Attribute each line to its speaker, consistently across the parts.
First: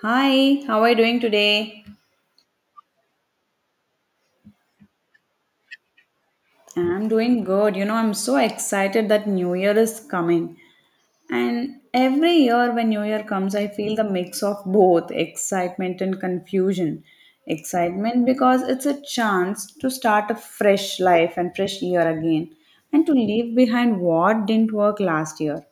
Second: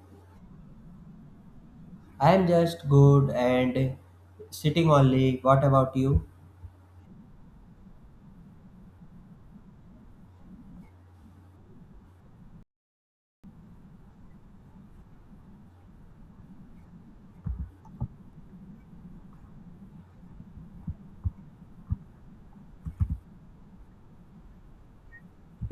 Speaker 1: Hi, how are you doing today?
Speaker 2: I am just good and sitting only. What about you?
Speaker 1: I'm doing good. You know, I'm so excited that New Year is coming. And every year when New Year comes, I feel the mix of both excitement and confusion. Excitement because it's a chance to start a fresh life and fresh year again, and to leave behind what didn't work last year,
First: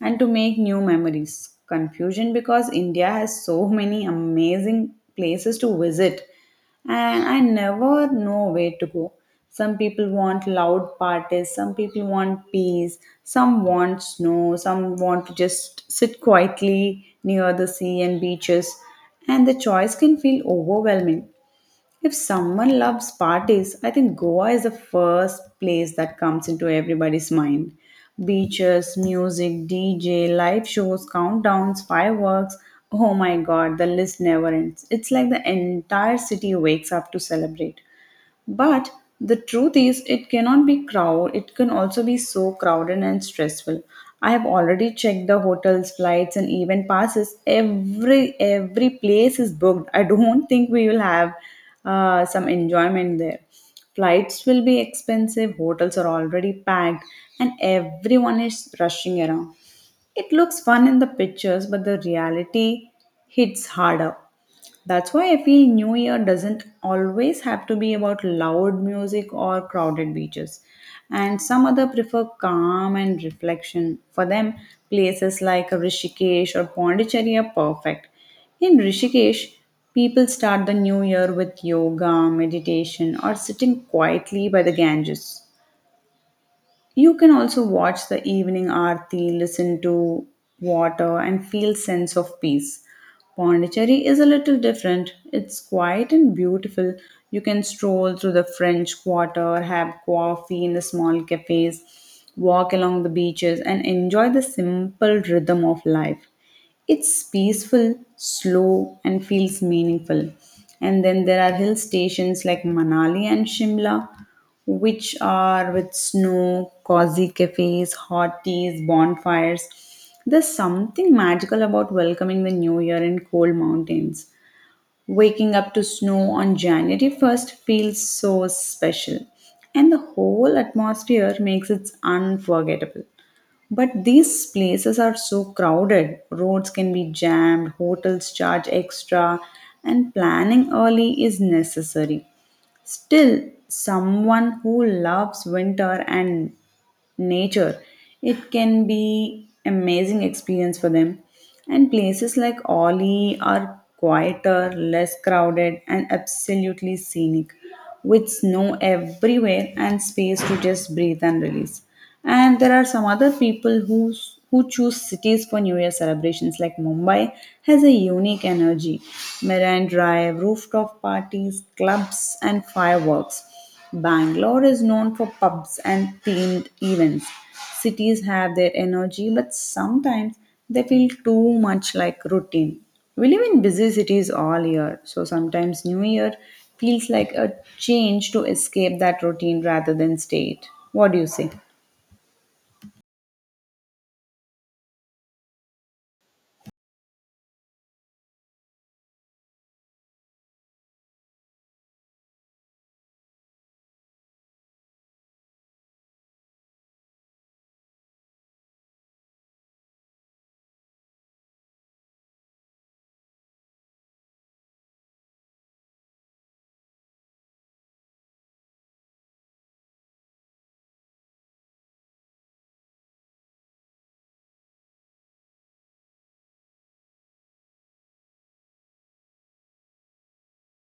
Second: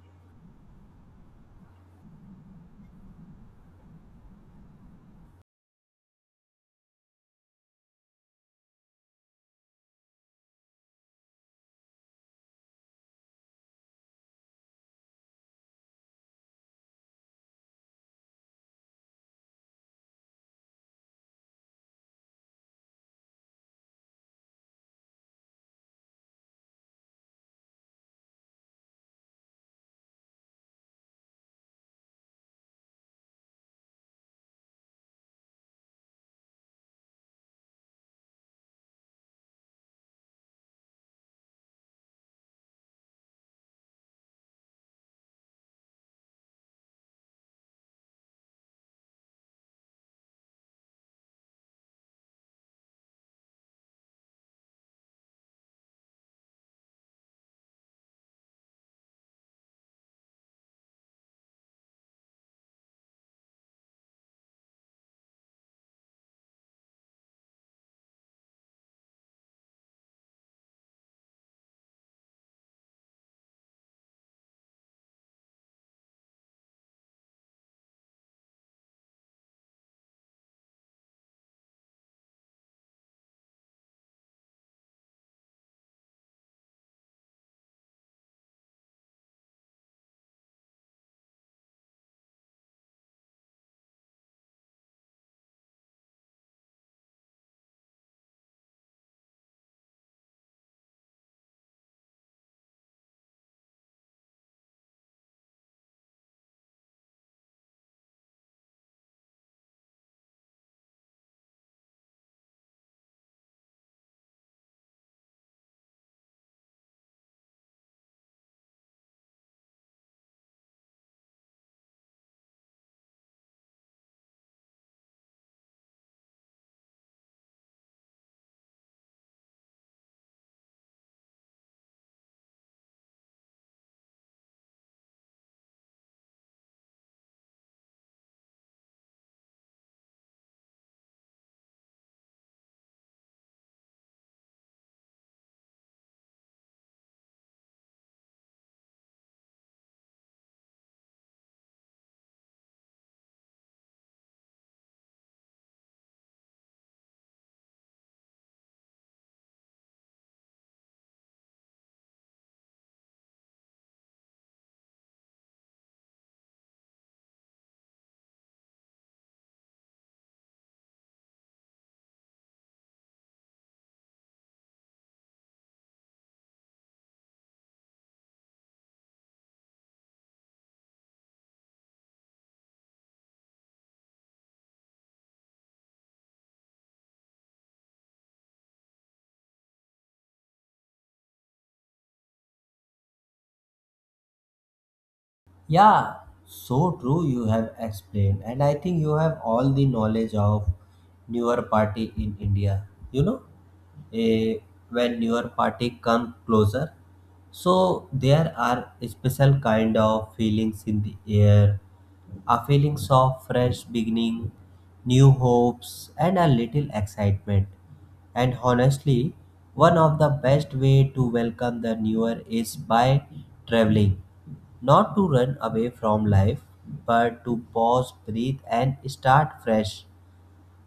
Speaker 1: and to make new memories. Confusion because India has so many amazing places to visit and I never know where to go. Some people want loud parties, some people want peace, some want snow, some want to just sit quietly near the sea and beaches, and the choice can feel overwhelming. If someone loves parties, I think Goa is the first place that comes into everybody's mind. Beaches, music, DJ, live shows, countdowns, fireworks. Oh my god, the list never ends. It's like the entire city wakes up to celebrate. But the truth is, it cannot be crowd. It can also be so crowded and stressful. I have already checked the hotels, flights, and event passes. Every place is booked. I don't think we will have some enjoyment there. Flights will be expensive. Hotels are already packed, and everyone is rushing around. It looks fun in the pictures, but the reality hits harder. That's why I feel New Year doesn't always have to be about loud music or crowded beaches. And some other prefer calm and reflection. For them, places like Rishikesh or Pondicherry are perfect. In Rishikesh, people start the new year with yoga, meditation, or sitting quietly by the Ganges. You can also watch the evening aarti, listen to water, and feel sense of peace. Pondicherry is a little different. It's quiet and beautiful. You can stroll through the French Quarter, have coffee in the small cafes, walk along the beaches, and enjoy the simple rhythm of life. It's peaceful, slow, and feels meaningful. And then there are hill stations like Manali and Shimla, which are with snow, cozy cafes, hot teas, bonfires. There's something magical about welcoming the new year in cold mountains. Waking up to snow on January 1st feels so special, and the whole atmosphere makes it unforgettable. But these places are so crowded, roads can be jammed, hotels charge extra, and planning early is necessary. Still, someone who loves winter and nature, it can be amazing experience for them, and places like ollie are quieter, less crowded, and absolutely scenic, with snow everywhere and space to just breathe and release. And there are some other people who choose cities for new year celebrations. Like Mumbai has a unique energy, marine drive, rooftop parties, clubs, and fireworks. Bangalore is known for pubs and themed events. Cities have their energy, but sometimes they feel too much like routine. We live in busy cities all year, so sometimes New Year feels like a change to escape that routine rather than stay it. What do you say?
Speaker 2: Yeah, so true you have explained, and I think you have all the knowledge of newer party in India. You know, eh, when newer party come closer, so there are special kind of feelings in the air, a feelings of fresh beginning, new hopes, and a little excitement. And honestly, one of the best way to welcome the newer is by traveling. Not to run away from life, but to pause, breathe, and start fresh.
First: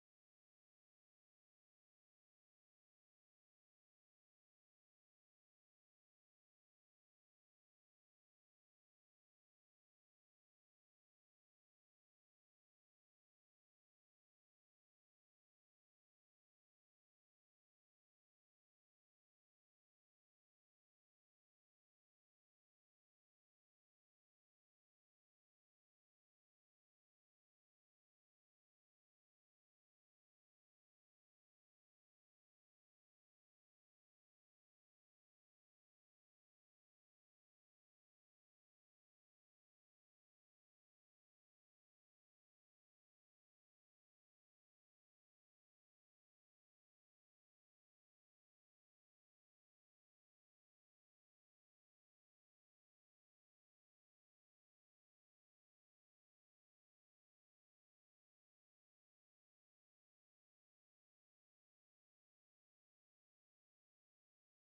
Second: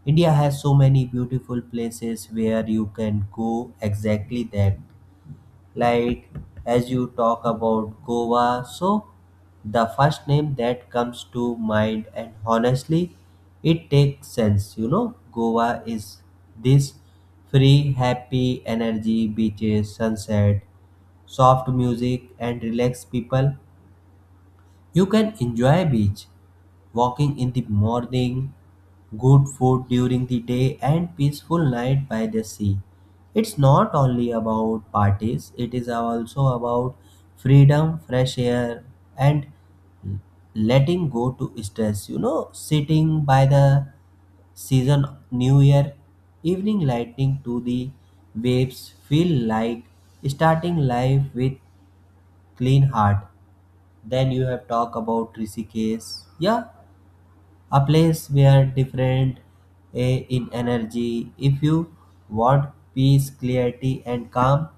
Speaker 2: India has so many beautiful places where you can go exactly that. Like as you talk about Goa, so the first name that comes to mind, and honestly, it takes sense. You know, Goa is this free, happy energy, beaches, sunset, soft music, and relaxed people. You can enjoy beach walking in the morning, good food during the day and peaceful night by the sea. It's not only about parties, it is also about freedom, fresh air and letting go to stress. You know, sitting by the season new year evening lightning to the waves feel like starting life with clean heart. Then you have talk about Rishikesh. Yeah, a place where different in energy. If you want peace, clarity and calm,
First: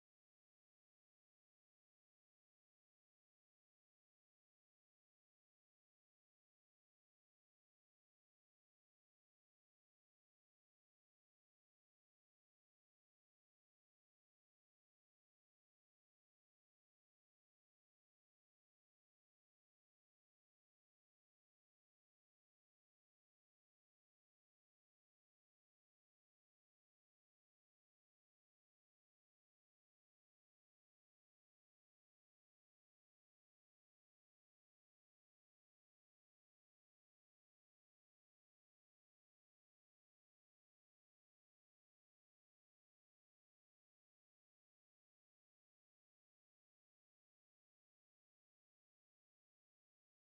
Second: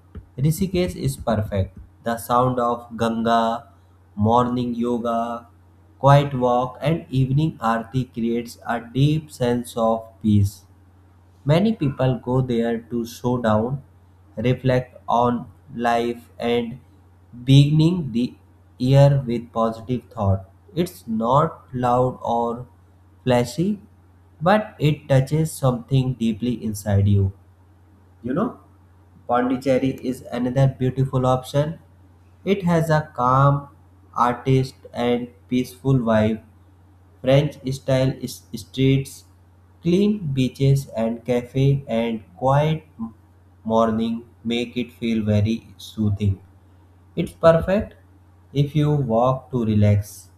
Speaker 2: Rishikesh is perfect. The sound of Ganga, morning yoga, quiet walk and evening aarti creates a deep sense of peace. Many people go there to slow down, reflect on life, and beginning the year with positive thought. It's not loud or flashy, but it touches something deeply inside you. You know, Pondicherry is another beautiful option. It has a calm, artist, and peaceful vibe. French style streets, clean beaches and cafe and quiet morning make it feel very soothing. It's perfect if you walk to relax,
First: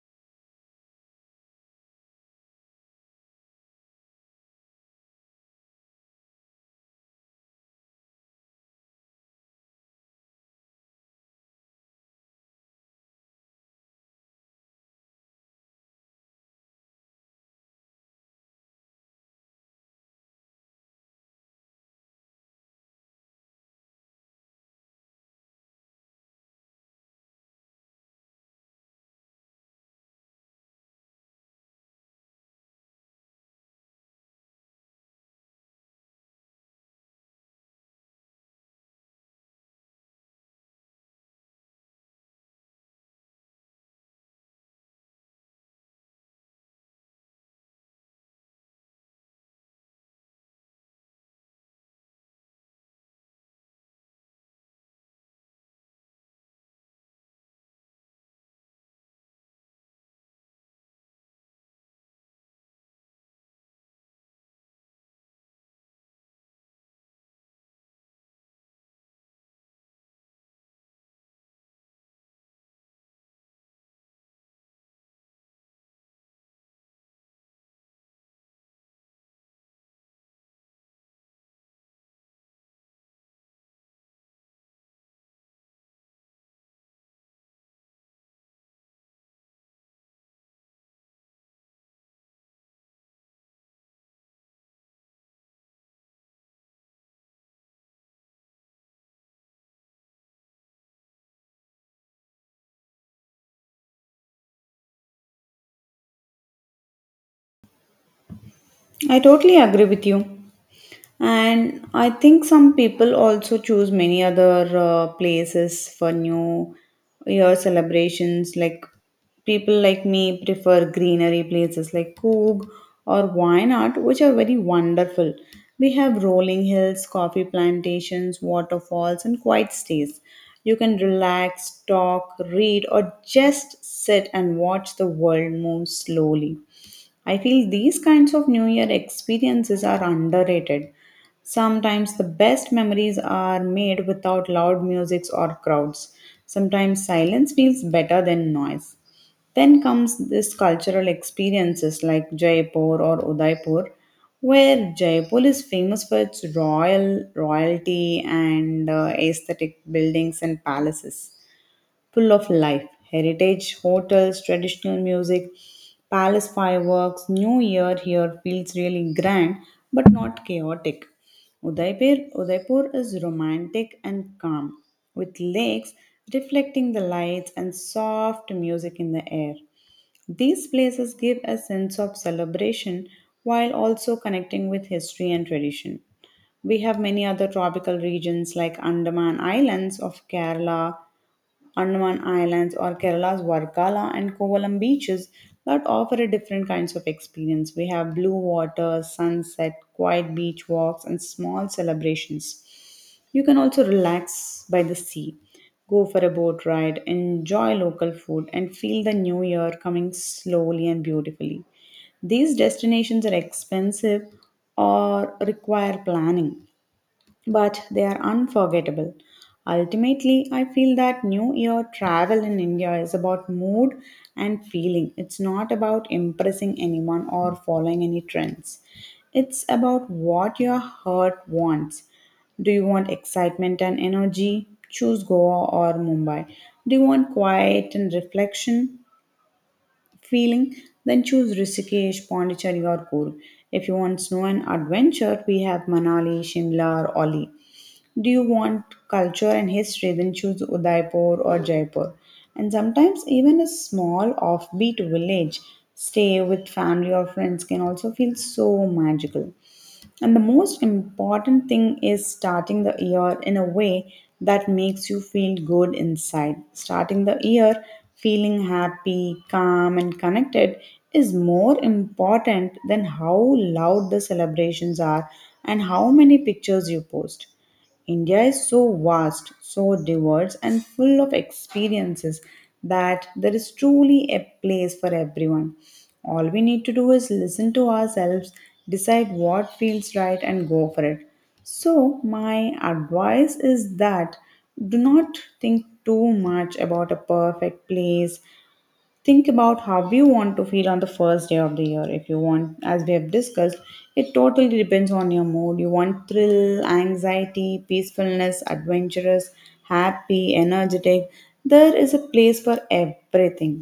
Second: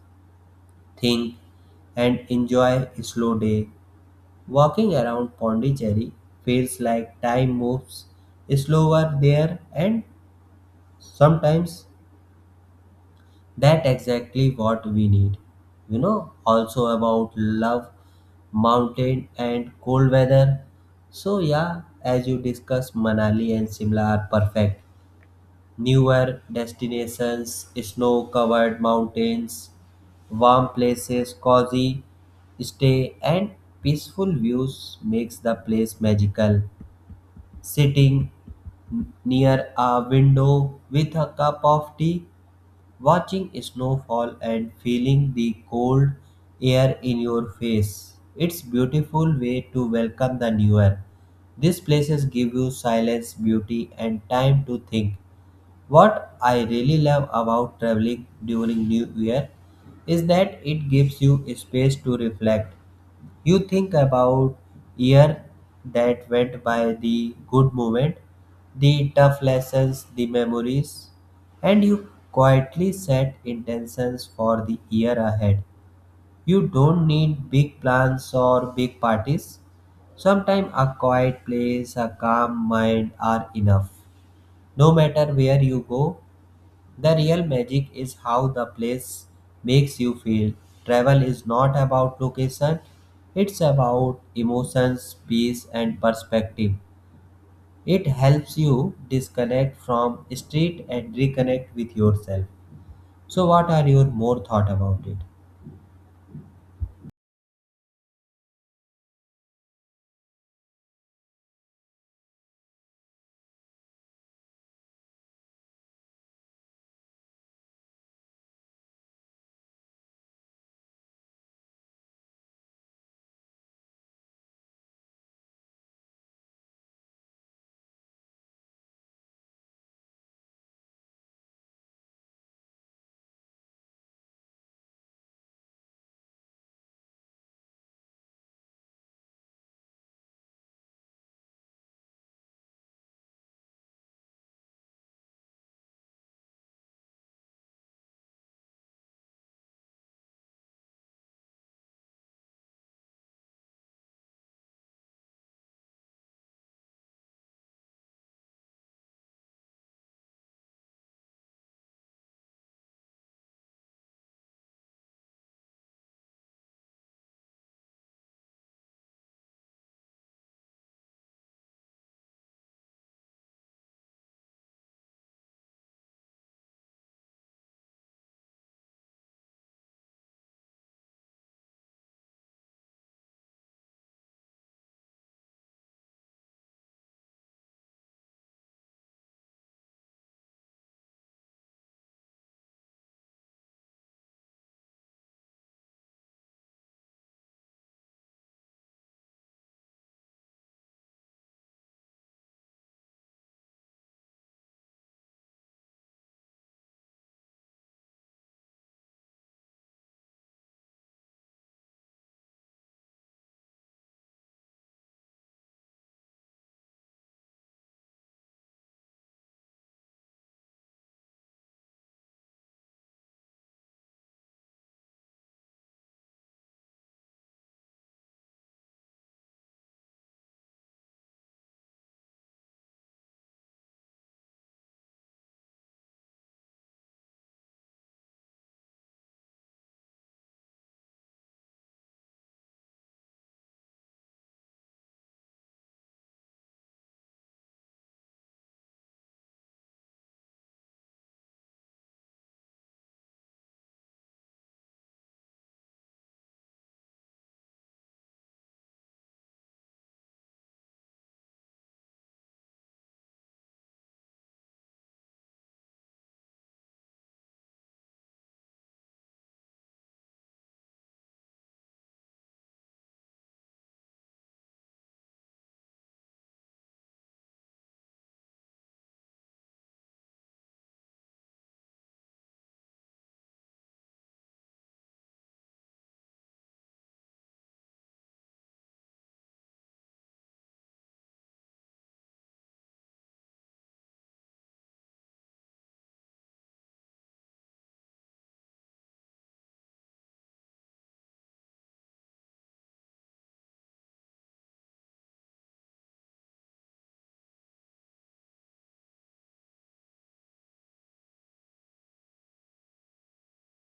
Speaker 2: think and enjoy a slow day. Walking around Pondicherry feels like time moves slower there, and sometimes that exactly what we need. You know, also about love, mountain and cold weather. So yeah, as you discussed, Manali and Shimla are perfect. Newer destinations, snow-covered mountains, warm places, cozy stay, and peaceful views makes the place magical. Sitting near a window with a cup of tea, watching snowfall and feeling the cold air in your face. It's beautiful way to welcome the new year. These places give you silence, beauty and time to think. What I really love about traveling during new year is that it gives you space to reflect. You think about year that went by, the good moment, the tough lessons, the memories, and you quietly set intentions for the year ahead. You don't need big plans or big parties. Sometimes a quiet place, a calm mind are enough. No matter where you go, the real magic is how the place makes you feel. Travel is not about location, it's about emotions, peace, and perspective. It helps you disconnect from street and reconnect with yourself. So, what are your more thought about it?
Speaker 1: I totally agree with you. And I think some people also choose many other places for New Year celebrations. Like people like me prefer greenery places like Coog or Wayanad, which are very wonderful. We have rolling hills, coffee plantations, waterfalls, and quiet stays. You can relax, talk, read, or just sit and watch the world move slowly. I feel these kinds of New Year experiences are underrated. Sometimes the best memories are made without loud musics or crowds. Sometimes silence feels better than noise. Then comes this cultural experiences like Jaipur or Udaipur, where Jaipur is famous for its royalty and aesthetic buildings and palaces full of life. Heritage hotels, traditional music, palace fireworks, New Year here feels really grand but not chaotic. Udaipur is romantic and calm, with lakes reflecting the lights and soft music in the air. These places give a sense of celebration while also connecting with history and tradition. We have many other tropical regions like Andaman Islands or Kerala's Varkala and Kovalam beaches that offer a different kinds of experience. We have blue water, sunset, quiet beach walks and small celebrations. You can also relax by the sea, go for a boat ride, enjoy local food, and feel the new year coming slowly and beautifully. These destinations are expensive or require planning, but they are unforgettable. Ultimately, I feel that New Year travel in India is about mood and feeling. It's not about impressing anyone or following any trends. It's about what your heart wants. Do you want excitement and energy? Choose Goa or Mumbai. Do you want quiet and reflection feeling? Then choose Rishikesh, Pondicherry, or Coorg. If you want snow and adventure, we have Manali, Shimla, or Oli. Do you want culture and history? Then choose Udaipur or Jaipur. And sometimes, even a small offbeat village stay with family or friends can also feel so magical. And the most important thing is starting the year in a way that makes you feel good inside. Starting the year feeling happy, calm, and connected is more important than how loud the celebrations are and how many pictures you post. India is so vast, so diverse, and full of experiences that there is truly a place for everyone. All we need to do is listen to ourselves, decide what feels right, and go for it. So, my advice is that do not think too much about a perfect place. Think about how you want to feel on the first day of the year. If you want, as we have discussed, it totally depends on your mood. You want thrill, anxiety, peacefulness, adventurous, happy, energetic, there is a place for everything.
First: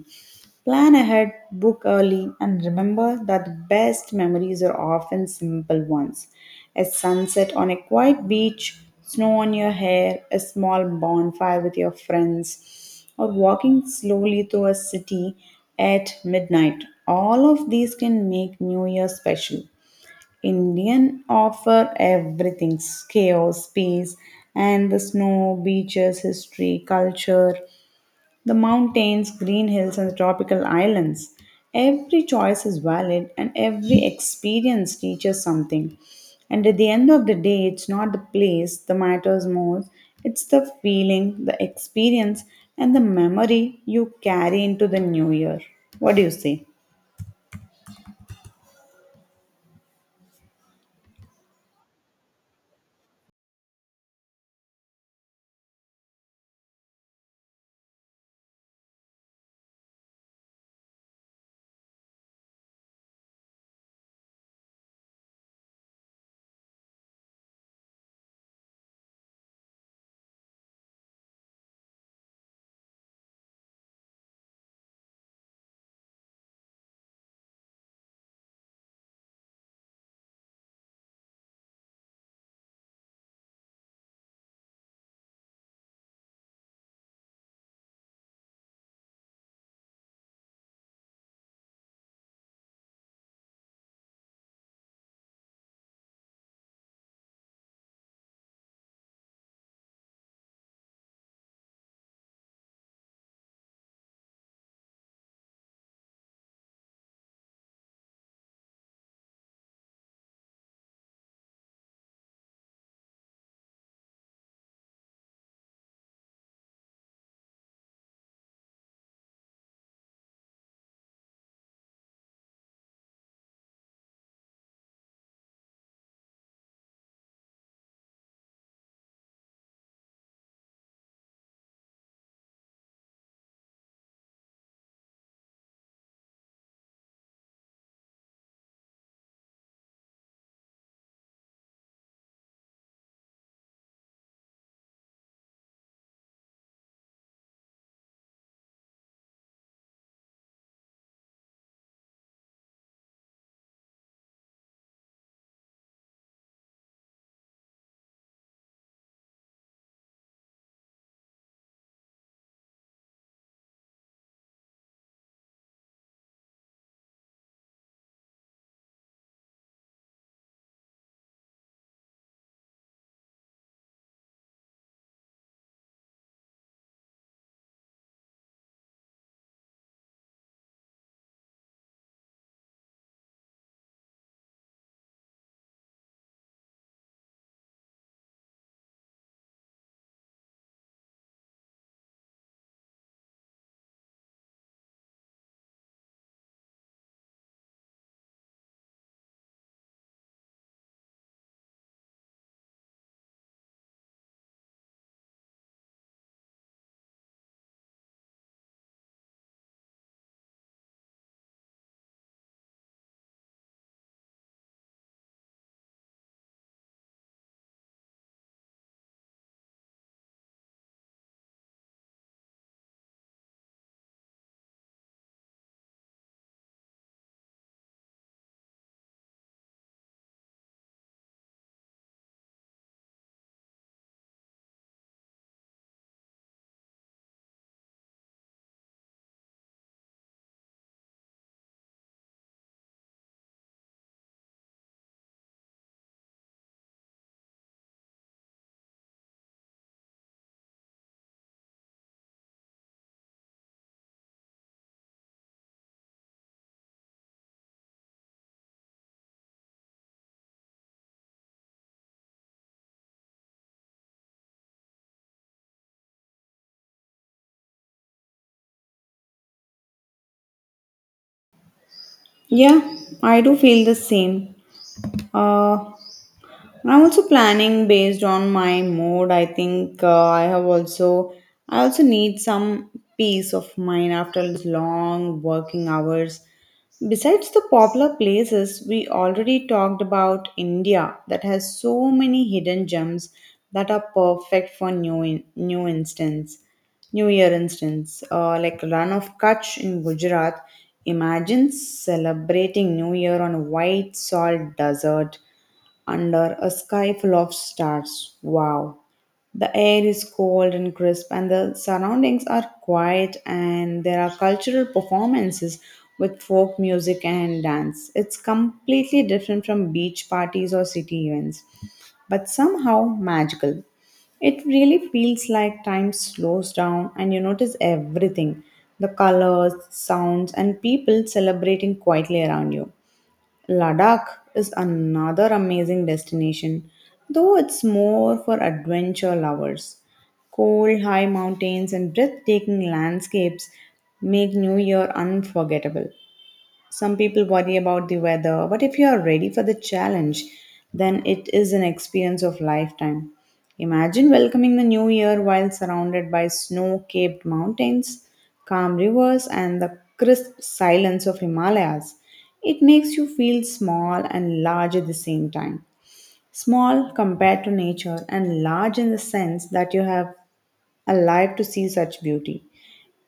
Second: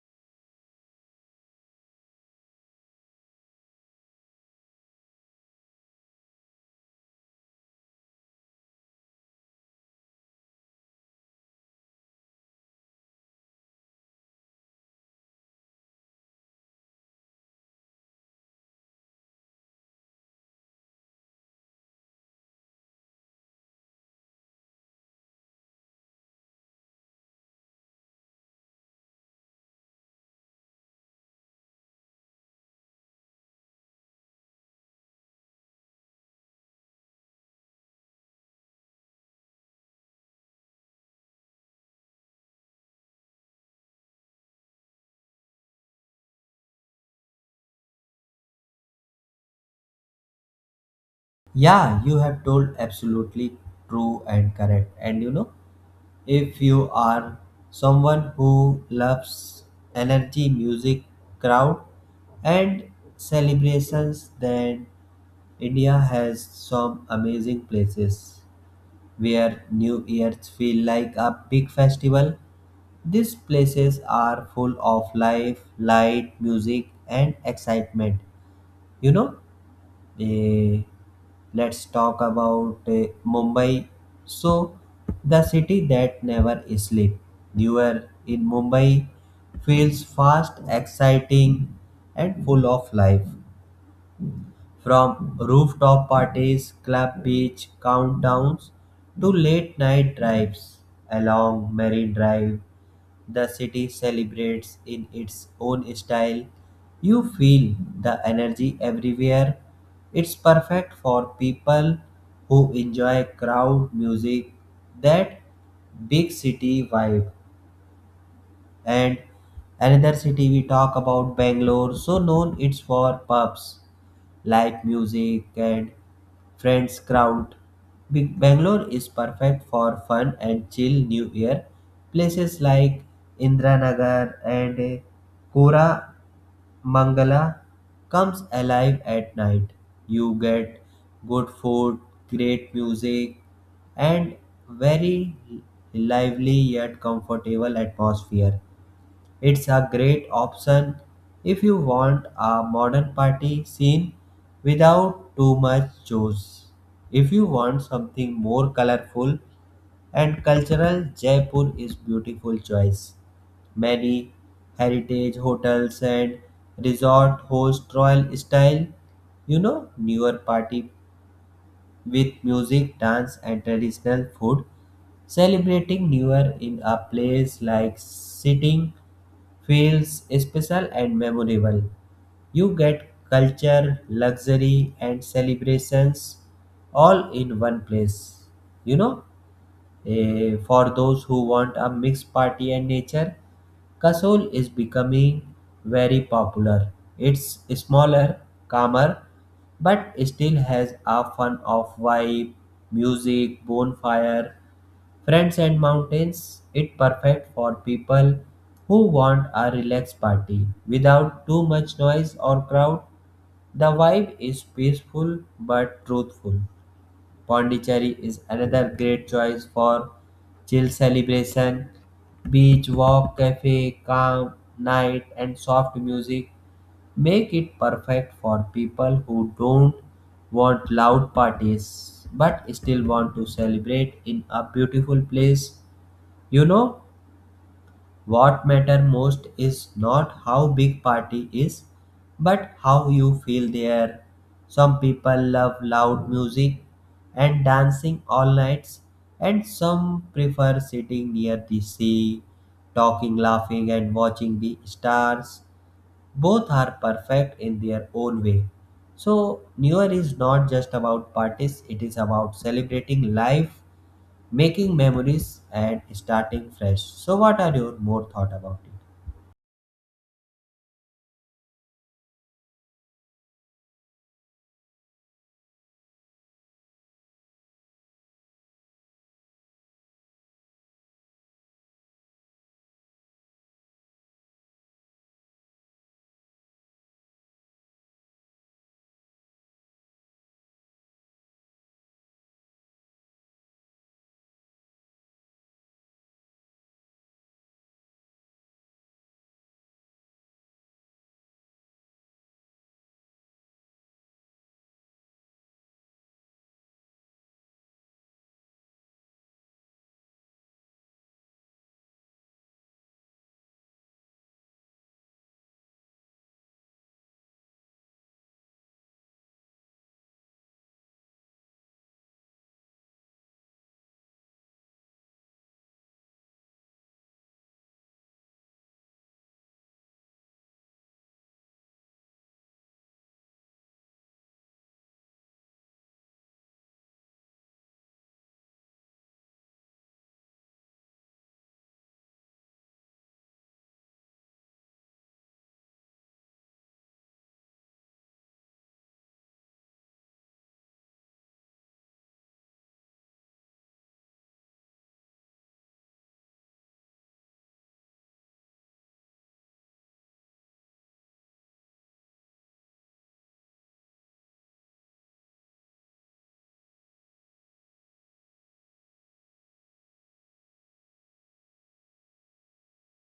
Speaker 1: Plan ahead, book early, and remember that the best memories are often simple ones. A sunset on a quiet beach, snow on your hair, a small bonfire with your friends, or walking slowly through a city at midnight. All of these can make New Year special. Indian offer everything, chaos, peace, and the snow, beaches, history, culture. The mountains, green hills, and tropical islands. Every choice is valid and every experience teaches something. And at the end of the day, it's not the place that matters most, it's the feeling, the experience, and the memory you carry into the new year. What do you say?
Speaker 2: Yeah, you have told absolutely true and correct. And you know, if you are someone who loves energy, music, crowd, and celebrations, then India has some amazing places where New Year's feel like a big festival. These places are full of life, light, music, and excitement. You know, Eh, let's talk about Mumbai. So, the city that never sleeps. You are in Mumbai feels fast, exciting, and full of life. From rooftop parties, club beach countdowns to late night drives along Marine Drive, the city celebrates in its own style. You feel the energy everywhere. It's perfect for people who enjoy crowd music, that big city vibe. And another city we talk about Bangalore, so known it's for pubs, live music, and friends crowd. Big Bangalore is perfect for fun and chill New Year. Places like Indranagar and Kora Mangala comes alive at night. You get good food, great music, and very lively yet comfortable atmosphere. It's a great option if you want a modern party scene without too much juice. If you want something more colorful and cultural, Jaipur is beautiful choice. Many heritage hotels and resort host royal style, you know, newer party with music, dance, and traditional food. Celebrating New Year in a place like sitting feels special and memorable. You get culture, luxury, and celebrations all in one place. You know? For those who want a mixed party and nature, Kasol is becoming very popular. It's smaller, calmer, but still has a fun of vibe, music, bonfire, friends and mountains. It perfect for people who want a relaxed party without too much noise or crowd. The vibe is peaceful but truthful. Pondicherry is another great choice for chill celebration. Beach walk, cafe, calm night, and soft music make it perfect for people who don't want loud parties but still want to celebrate in a beautiful place. You know, what matter most is not how big party is, but how you feel there. Some people love loud music and dancing all nights, and some prefer sitting near the sea, talking, laughing, and watching the stars. Both are perfect in their own way. So, New Year is not just about parties, it is about celebrating life, making memories and starting fresh. So, what are your more thought about it?
Speaker 1: Yeah, I do feel the same. Uh, I'm also planning based on my mood. I think I also need some peace of mind after long working hours. Besides the popular places, we already talked about India that has so many hidden gems that are perfect for new instance. New Year instance, like Run of Kutch in Gujarat. Imagine celebrating New Year on a white salt desert under a sky full of stars. Wow. The air is cold and crisp, and the surroundings are quiet, and there are cultural performances with folk music and dance. It's completely different from beach parties or city events, but somehow magical. It really feels like time slows down and you notice everything, the colors, sounds, and people celebrating quietly around you. Ladakh is another amazing destination, though it's more for adventure lovers. Cold, high mountains and breathtaking landscapes make New Year unforgettable. Some people worry about the weather, but if you are ready for the challenge, then it is an experience of lifetime. Imagine welcoming the new year while surrounded by snow capped mountains, calm rivers, and the crisp silence of Himalayas. It makes you feel small and large at the same time. Small compared to nature, and large in the sense that you have alive to see such beauty.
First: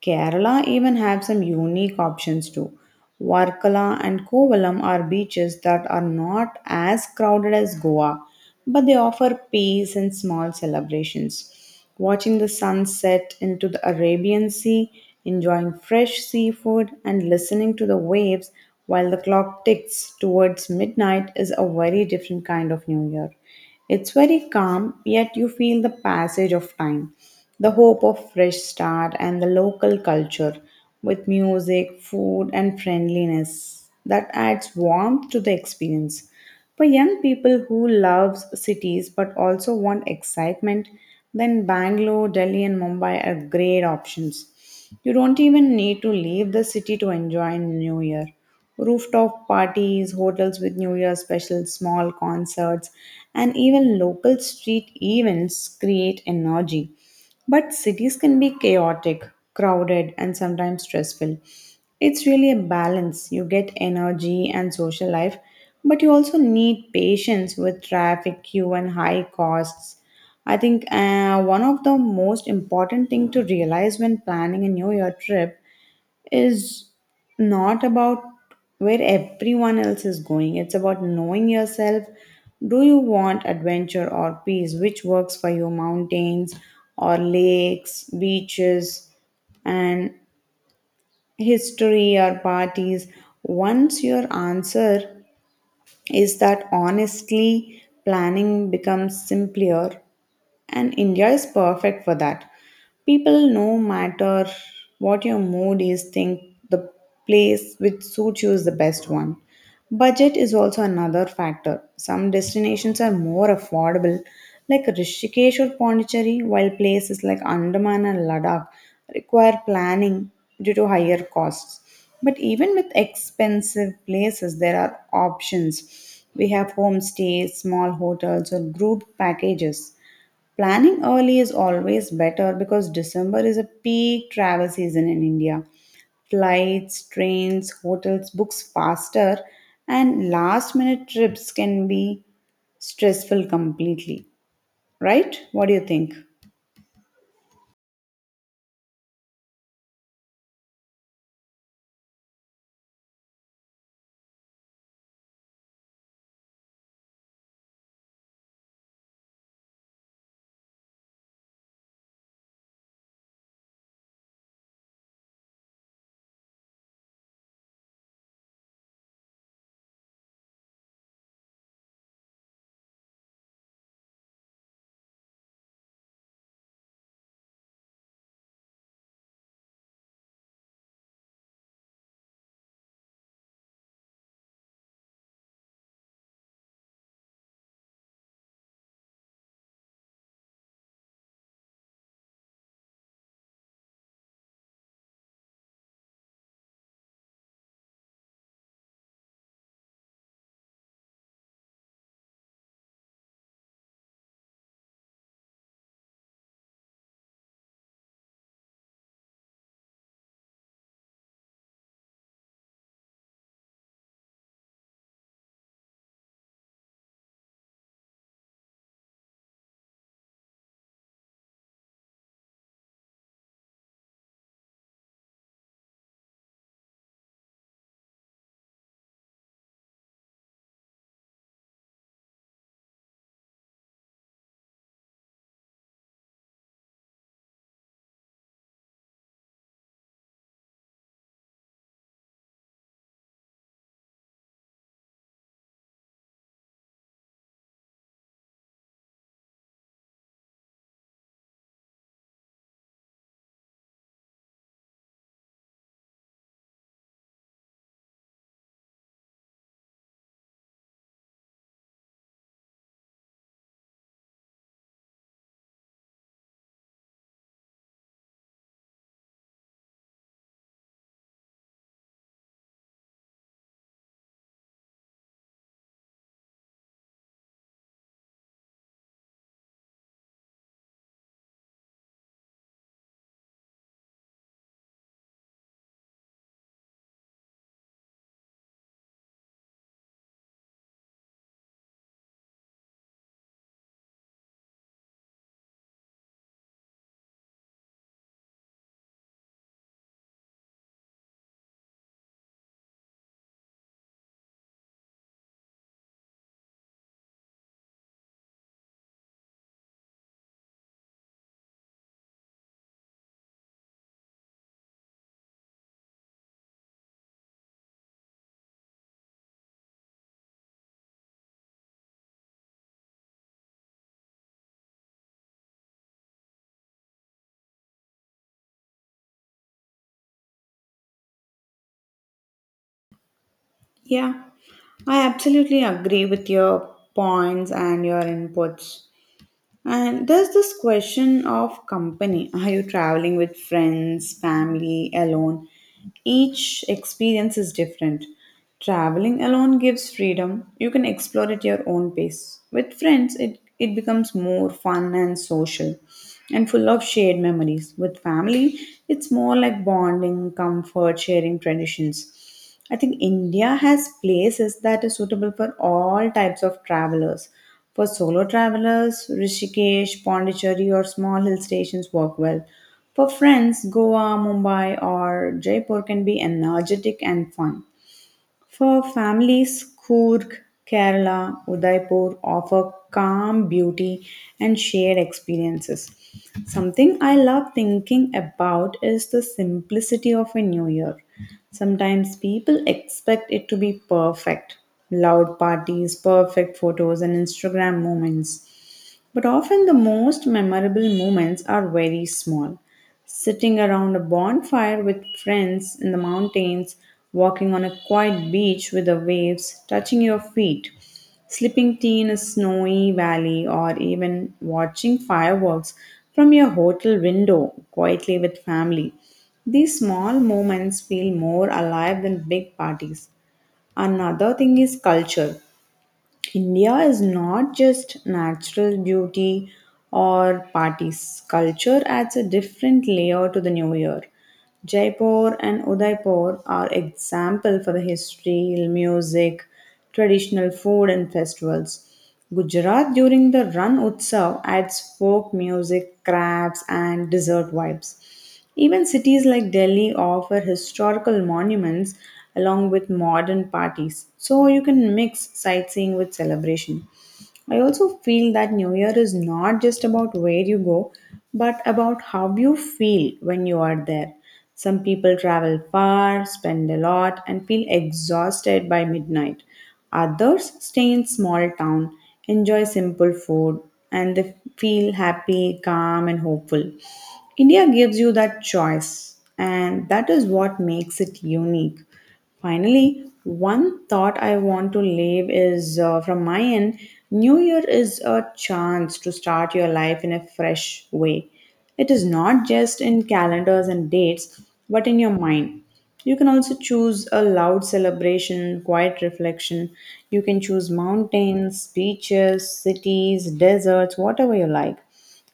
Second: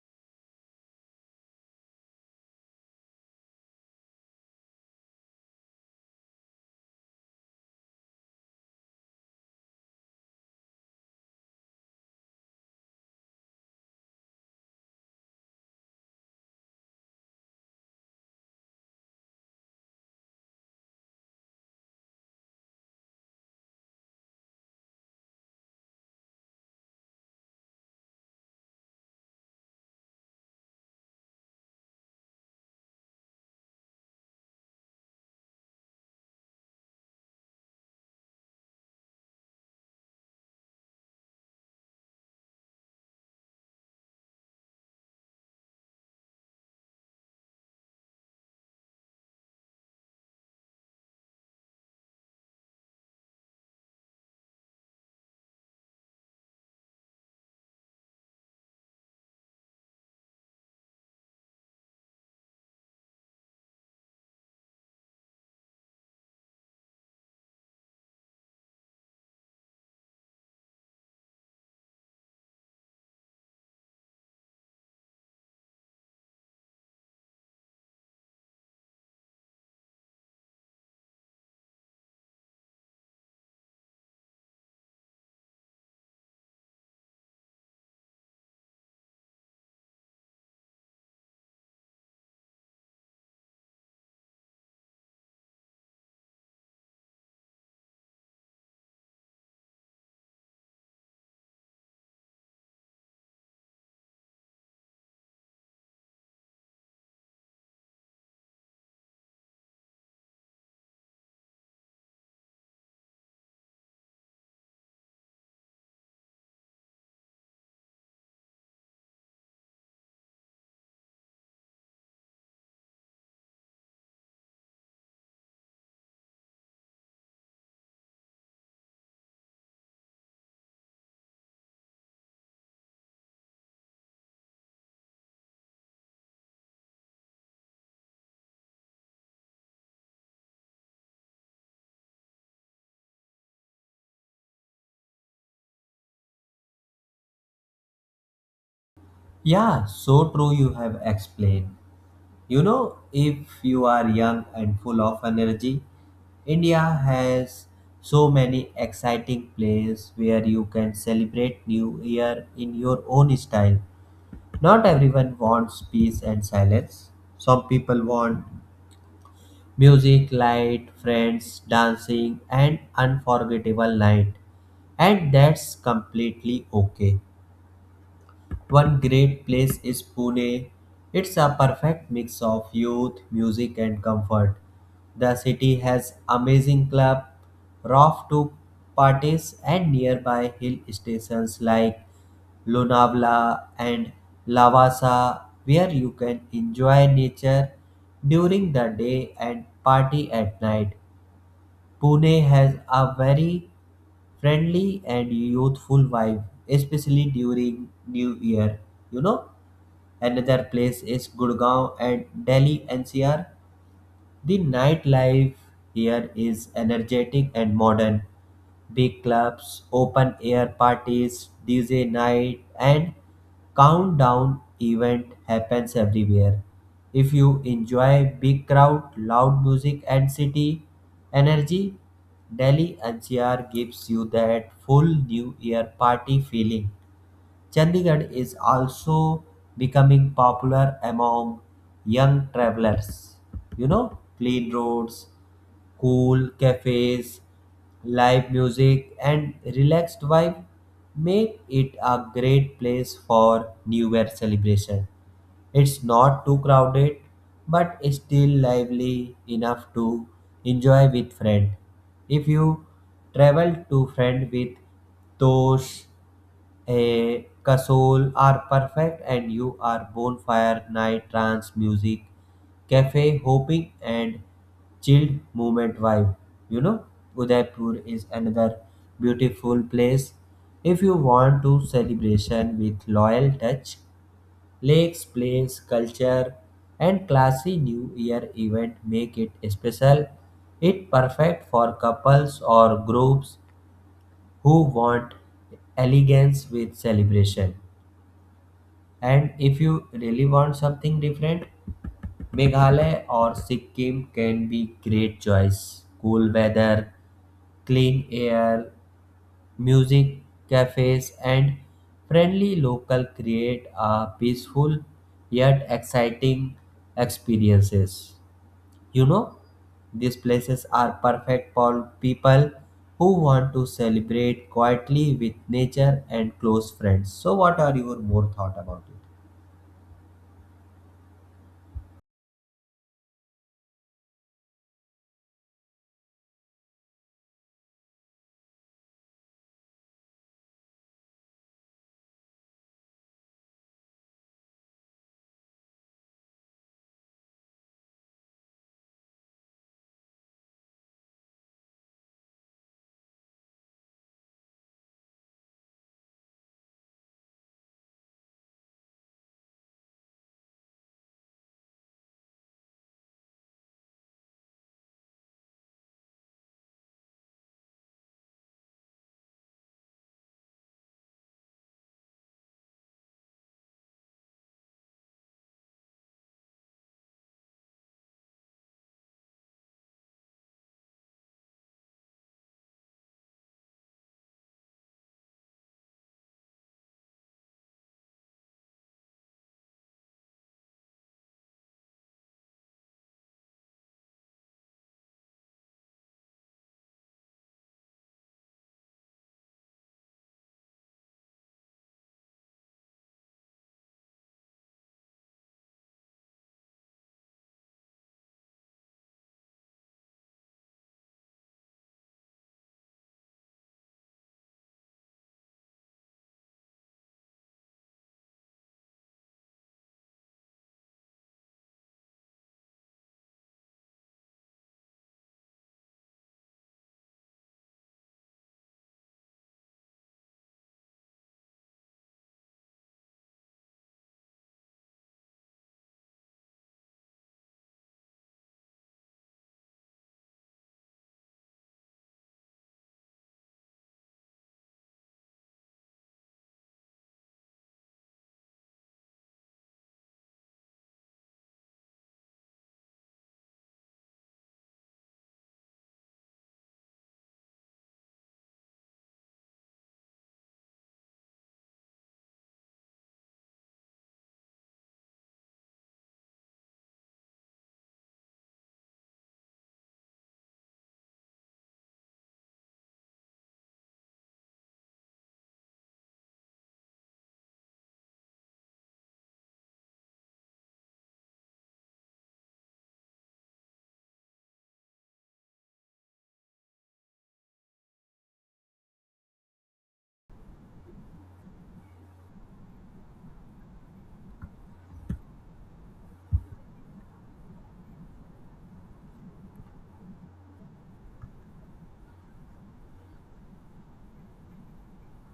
Speaker 1: Kerala even have some unique options too. Varkala and Kovalam are beaches that are not as crowded as Goa, but they offer peace and small celebrations. Watching the sunset into the Arabian Sea, enjoying fresh seafood, and listening to the waves while the clock ticks towards midnight is a very different kind of New Year. It's very calm, yet you feel the passage of time, the hope of fresh start and the local culture with music, food and friendliness that adds warmth to the experience. For young people who love cities but also want excitement, then Bangalore, Delhi and Mumbai are great options. You don't even need to leave the city to enjoy New Year. Rooftop parties, hotels with New Year specials, small concerts, and even local street events create energy. But cities can be chaotic, crowded, and sometimes stressful. It's really a balance. You get energy and social life, but you also need patience with traffic, queue, and high costs. I think one of the most important thing to realize when planning a New Year trip is not about where everyone else is going. It's about knowing yourself. Do you want adventure or peace? Which works for you? Mountains or lakes, beaches, and history or parties? Once your answer is that, honestly, planning becomes simpler and India is perfect for that. People, no matter what your mood is, think the place which suits you is the best one. Budget is also another factor. Some destinations are more affordable, like Rishikesh or Pondicherry, while places like Andaman and Ladakh require planning due to higher costs. But even with expensive places, there are options. We have homestays, small hotels, or group packages. Planning early is always better because December is a peak travel season in India. Flights, trains, hotels books faster, and last minute trips can be stressful completely. Right? What do you think?
Speaker 2: Yeah, so true. You have explained. You know, if you are young and full of energy, India has so many exciting places where you can celebrate New Year in your own style. Not everyone wants peace and silence. Some people want music, light, friends, dancing, and unforgettable night. And that's completely okay. One great place is Pune. It's a perfect mix of youth, music, and comfort. The city has amazing club, rough to parties, and nearby hill stations like Lunavla and Lavasa, where you can enjoy nature during the day and party at night. Pune has a very friendly and youthful vibe, especially during New Year. You know, another place is Gurgaon and Delhi NCR. The nightlife here is energetic and modern. Big clubs, open air parties, DJ night, and countdown event happens everywhere. If you enjoy big crowd, loud music, and city energy, Delhi NCR gives you that full New Year party feeling. Chandigarh is also becoming popular among young travelers. You know, clean roads, cool cafes, live music, and relaxed vibe make it a great place for New Year celebration. It's not too crowded, but still lively enough to enjoy with friend. If you travel to friend with Tosh, a Kasol are perfect and you are bonfire night trance music, cafe hopping and chilled movement vibe. You know, Udaipur is another beautiful place. If you want to celebration with loyal touch, lakes, plains, culture, and classy New Year event make it special. It perfect for couples or groups who want elegance with celebration. And if you really want something different, Meghalaya or Sikkim can be great choice. Cool weather, clean air, music, cafes, and friendly local create a peaceful yet exciting experiences. You know, these places are perfect for people who want to celebrate quietly with nature and close friends. So, what are your more thought about it?
Speaker 1: Yeah, I absolutely agree with your points and your inputs. And there's this question of company. Are you traveling with friends, family, alone? Each experience is different. Traveling alone gives freedom. You can explore at your own pace. With friends, it becomes more fun and social and full of shared memories. With family, it's more like bonding, comfort, sharing traditions. I think India has places that are suitable for all types of travelers. For solo travelers, Rishikesh, Pondicherry, or small hill stations work well. For friends, Goa, Mumbai, or Jaipur can be energetic and fun. For families, Coorg, Kerala, Udaipur offer calm beauty and shared experiences. Something I love thinking about is the simplicity of a new year. Sometimes people expect it to be perfect loud parties, perfect photos, and Instagram moments. But often the most memorable moments are very small. Sitting around a bonfire with friends in the mountains, walking on a quiet beach with the waves touching your feet, slipping tea in a snowy valley, or even watching fireworks from your hotel window quietly with family. These small moments feel more alive than big parties. Another thing is culture. India is not just natural beauty or parties. Culture adds a different layer to the new year. Jaipur and Udaipur are example for the history, music, traditional food and festivals. Gujarat during the Ran Utsav adds folk music, crafts and dessert vibes. Even cities like Delhi offer historical monuments along with modern parties, so you can mix sightseeing with celebration. I also feel that New Year is not just about where you go, but about how you feel when you are there. Some people travel far, spend a lot, and feel exhausted by midnight. Others stay in small town, enjoy simple food, and they feel happy, calm, and hopeful. India gives you that choice, and that is what makes it unique. Finally, one thought I want to leave is from my end New Year is a chance to start your life in a fresh way. It is not just in calendars and dates, but in your mind. You can also choose a loud celebration, quiet reflection. You can choose mountains, beaches, cities, deserts, whatever you like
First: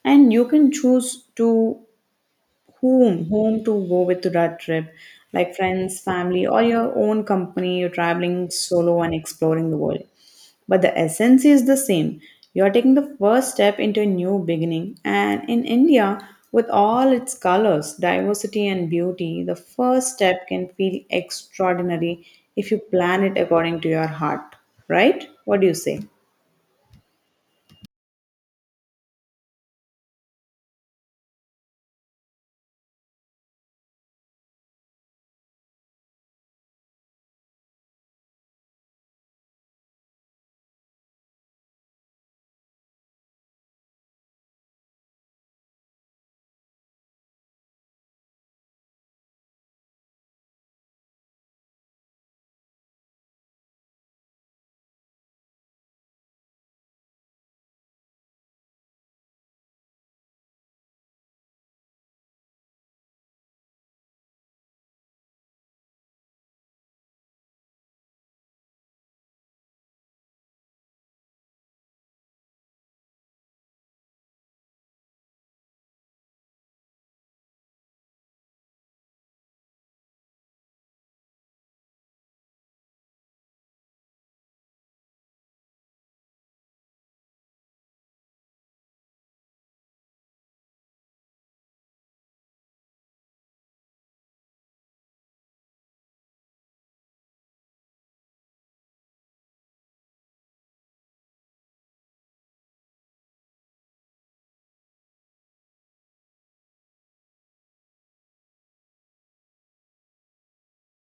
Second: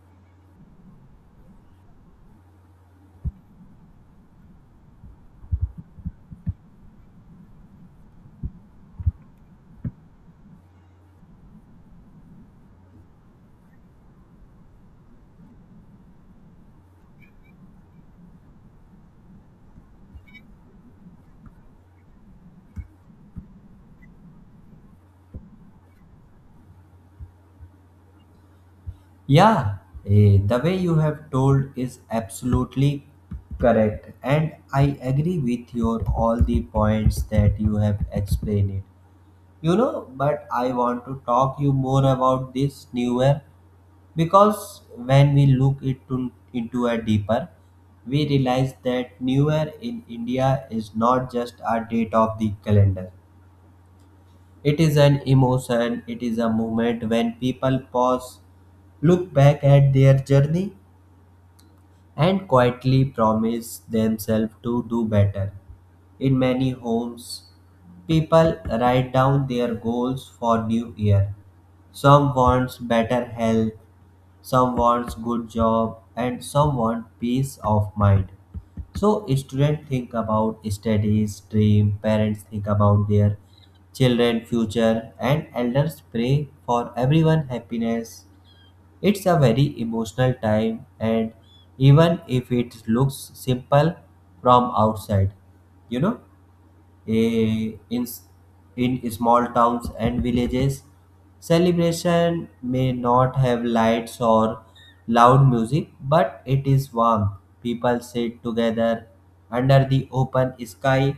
Speaker 1: and you can choose to whom? Whom to go with to that trip? Like friends, family, or your own company, you're traveling solo and exploring the world. But the essence is the same. You're taking the first step into a new beginning. And in India, with all its colors, diversity, and beauty, the first step can feel extraordinary if you plan it according to your heart. Right? What do you say?
Speaker 2: Yeah, the way you have told is absolutely correct, and I agree with your all the points that you have explained it. You know, but I want to talk you more about this newer because when we look into a deeper, we realize that newer in India is not just a date of the calendar. It is an emotion. It is a moment when people pause, look back at their journey, and quietly promise themselves to do better. In many homes, people write down their goals for new year. Some wants better health, some wants good job, and some want peace of mind. So students think about studies, dream, parents think about their children future and elders pray for everyone happiness. It's a very emotional time, and even if it looks simple from outside, you know, eh, in, s- in small towns and villages, celebration may not have lights or loud music, but it is warm. People sit together under the open sky,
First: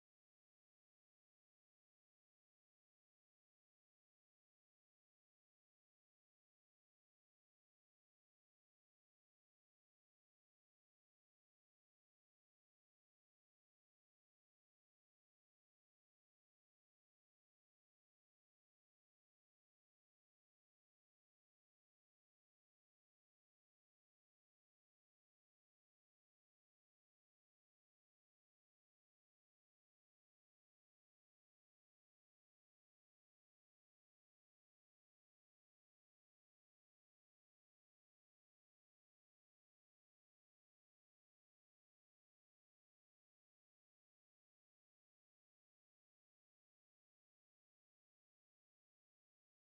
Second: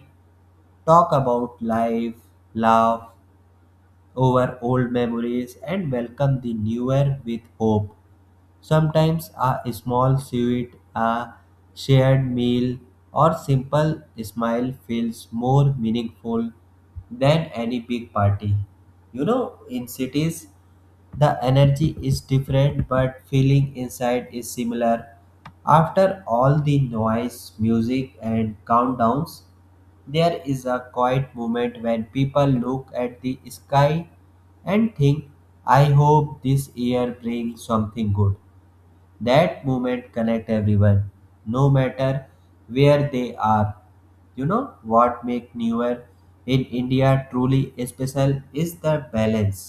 Speaker 2: talk about life, laugh over old memories, and welcome the new year with hope. Sometimes a small sweet, a shared meal, or simple smile feels more meaningful than any big party. You know, in cities, the energy is different, but feeling inside is similar. After all the noise, music, and countdowns, there is a quiet moment when people look at the sky and think, I hope this year brings something good. That moment connect everyone no matter where they are. You know what make newer in India truly special is the balance,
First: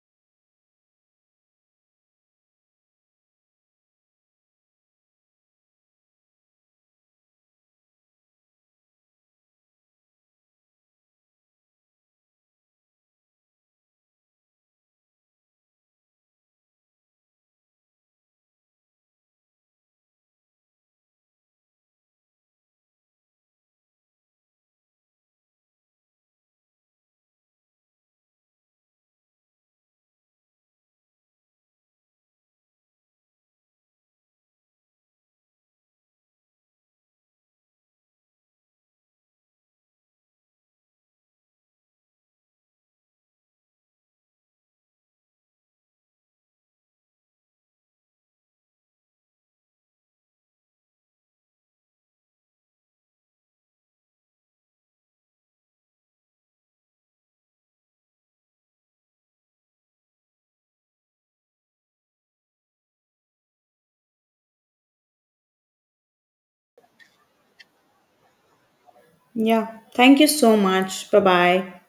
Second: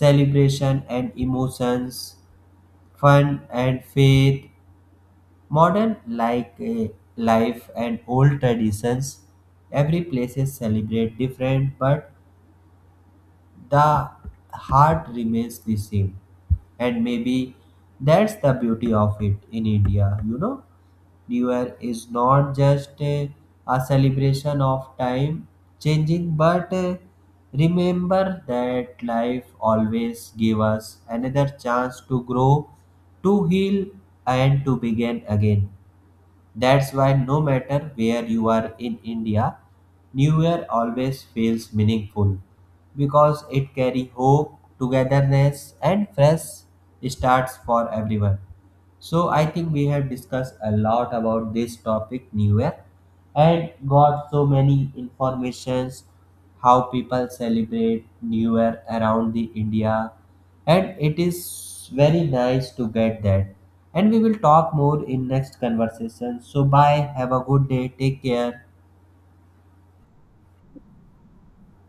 Speaker 2: celebration and emotions, fun and faith, modern like life and old traditions. Every places celebrate different, but the heart remains the same. And maybe that's the beauty of it in India, you know. New Year is not just a celebration of time changing, but remember that life always gives us another chance to grow, to heal, and to begin again. That's why no matter where you are in India, New Year always feels meaningful because it carries hope, togetherness, and fresh starts for everyone. So I think we have discussed a lot about this topic, New Year, and got so many informations how people celebrate New Year around the India, and it is very nice to get that. And we will talk more in next conversation. So bye, have a good day, take care.
Speaker 1: Yeah. Thank you so much. Bye bye.